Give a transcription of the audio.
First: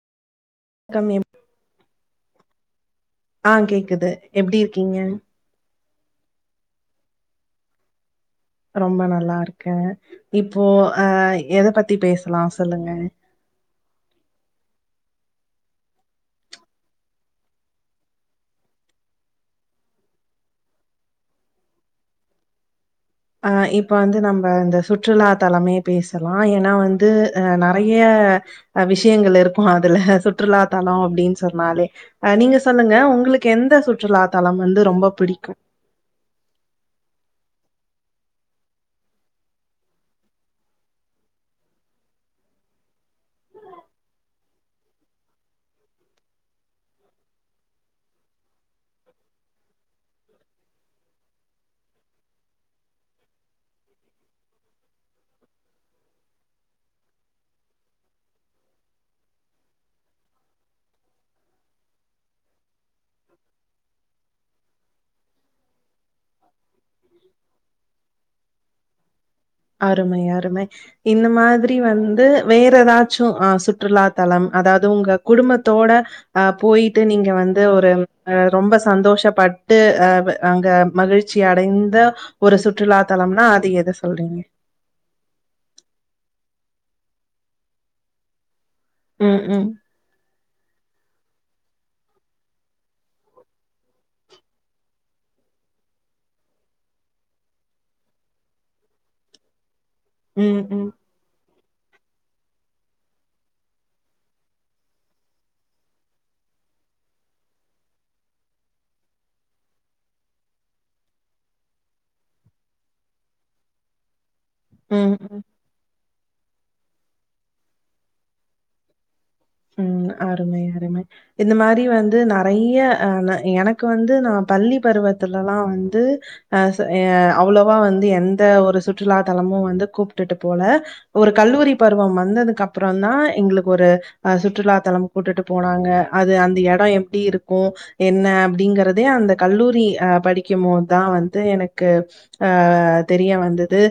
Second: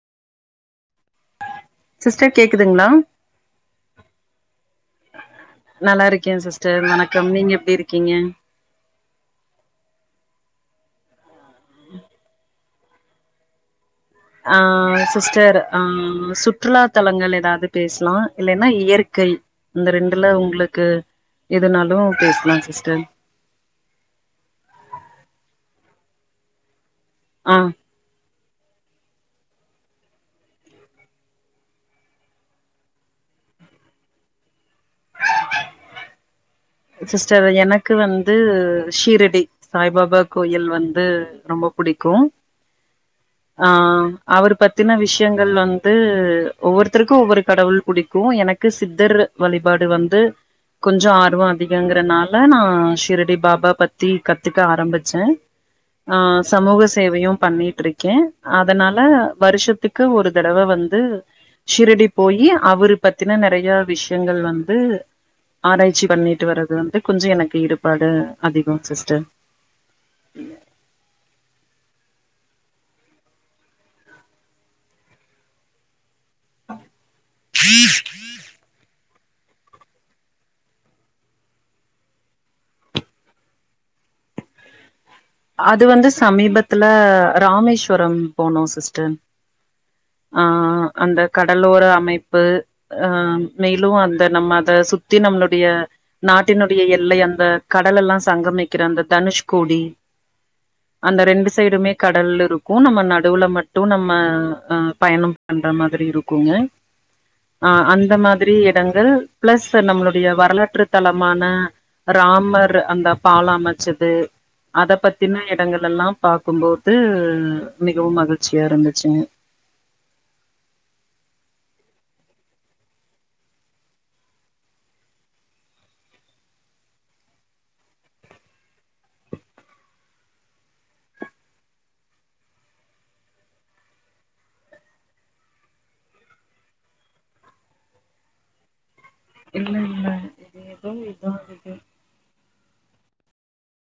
Come எப் sister கேக் க்குதுங்ளா ஆ கேக்குது எப்டி இருக்கீங்க நல்லா இருக்கே சிஸ்டர் வணக்கம் நீங்க எப்டி இருக்கீங்க ரொம்ப நல்லா இருக்க இப்போ அ எத பத்தி பேஸ்சலாஸ் சொல்லுங்க ஆ சிஸ்டர் ஆ சுற்றுலா தலங்கள் ஏதாவது பேஸ்லா இல்லைன்னா இயற்கை அந்த ரெண்டுல உங்களுக்கு எதுனாலு பேஸ்லா சிஸ்டர் ஆ இப்ப வந்து நம்ப இந்த சுற்றுலா தலமே பேசலா ஏன்னா வந் து அ ஆ நறைய அ விஷயங்கள் இருக்கு அதுல சுற்றுலா தலோ அப்டின் சொன்னாலே அ நீங்க சொல்லுங்க உங்களுக்கு எந்த சுற்றுலா தலம் வந்து ரொம்ப பிடிக்கு சிஸ்டர் எனக்கு வந்து ஷீரடி சாய்பாபா கோயில் வந்து ரொம்ப புடிக்கு ஆ அவர் பத்தின விஷ்யங்கள் வந்து ஒவ்வொருத்தருக்கு ஒவ்வொரு கடவுள் புடிக்கு எனக்கு சித்தர் வழிபாடு வந்து கொஞ்சோ ஆர்வோ அதிகங்கறனால நா ஷிரடி பாபா பத்தி கத்துக்க ஆரம்பிச்ச ஆ சமூக சேவையும் பண்ணிட்டு இருக்கே அதனால வருஷத்துக்கு ஒரு தடவ வந்து ஷீரடி போயி அவரு பத்தின நறைய விஷ்யங்கள் வந்து ஆராய்ச்சி பண்ணிட் டு வரது அது வந்து கொஞ்சோ எனக்கு ஈடுபாடு அதிகோங் சிஸ்டர் அருமை அருமை இந்த மாதிரி வந்து வேற எதாச்சு ஆ சுற்றுலாத்தலம் அதாவது உங்க குடும்பத்தோட அ போயிட்டு நீங்க வந்து ஒரு அ ரொம்ப சந்தோஷப் பட்டு அ அங்க மகிழ்ச்சி அடைந்த ஒரு சுற்றுலா தலம்னா அது எத சொல்றீங்க அது வந்து சமீபத்துல ராமேஸ்வரம் போனோ சி ஸ்டர் ம், ம். ஆ அந்தக் கடலோர அமைப்பு ஆ மேலு அந்த நம்ம அத சுத்தி நம்மளுடைய நாட்டினுடைய எல்லை அந்த கடலல்லா சங்கமிக்கிற அந்த தனுஷ்கோடி ம் ம் அந்த ரெண்டு சைடுமே கடல் இருக்கு நம்ம நடுவுல மட்டு நம்ம அ பயணோ பண்ற மாதிரி இருக்குங்க ஆ அந்த மாதிரி எடங்கள் பிளஸ் நம்மளுடைய வரலாற்று தலமான ராமர் அந்த பாலொ அமைச்சது அத ம், ம். பத்தின எடங்கள் எல்லா பாக்கும்போது மிகவும் மகிழ்ச்சியா இருந்துச்சுங்க ம் அருமை அருமை இந்த மாரி வந்து நெறைய்ய அ எனக்கு வந்து நா பள்ளி பருவத்துலல்லா வந்து அ ச ய அவ்ளோவா வந்து எந்த ஒரு சுற்றுலா தலமு வந்து கூப்ட்டுட்டு போல ஒரு கல்லூரி பருவம் வந்ததுக்கு அப்புறந்தா எங்களுக்கு ஒரு அ சுற்றுலா தலம் கூட்டுட்டு போனாங்க அது அந்த எடோ எப்டி இருக்கு என்ன அப்டிங்கற து அந்த கல்லூரி அ படிக்கும்போது தா வந்து எனக்கு ஆ தெரிய வந்தது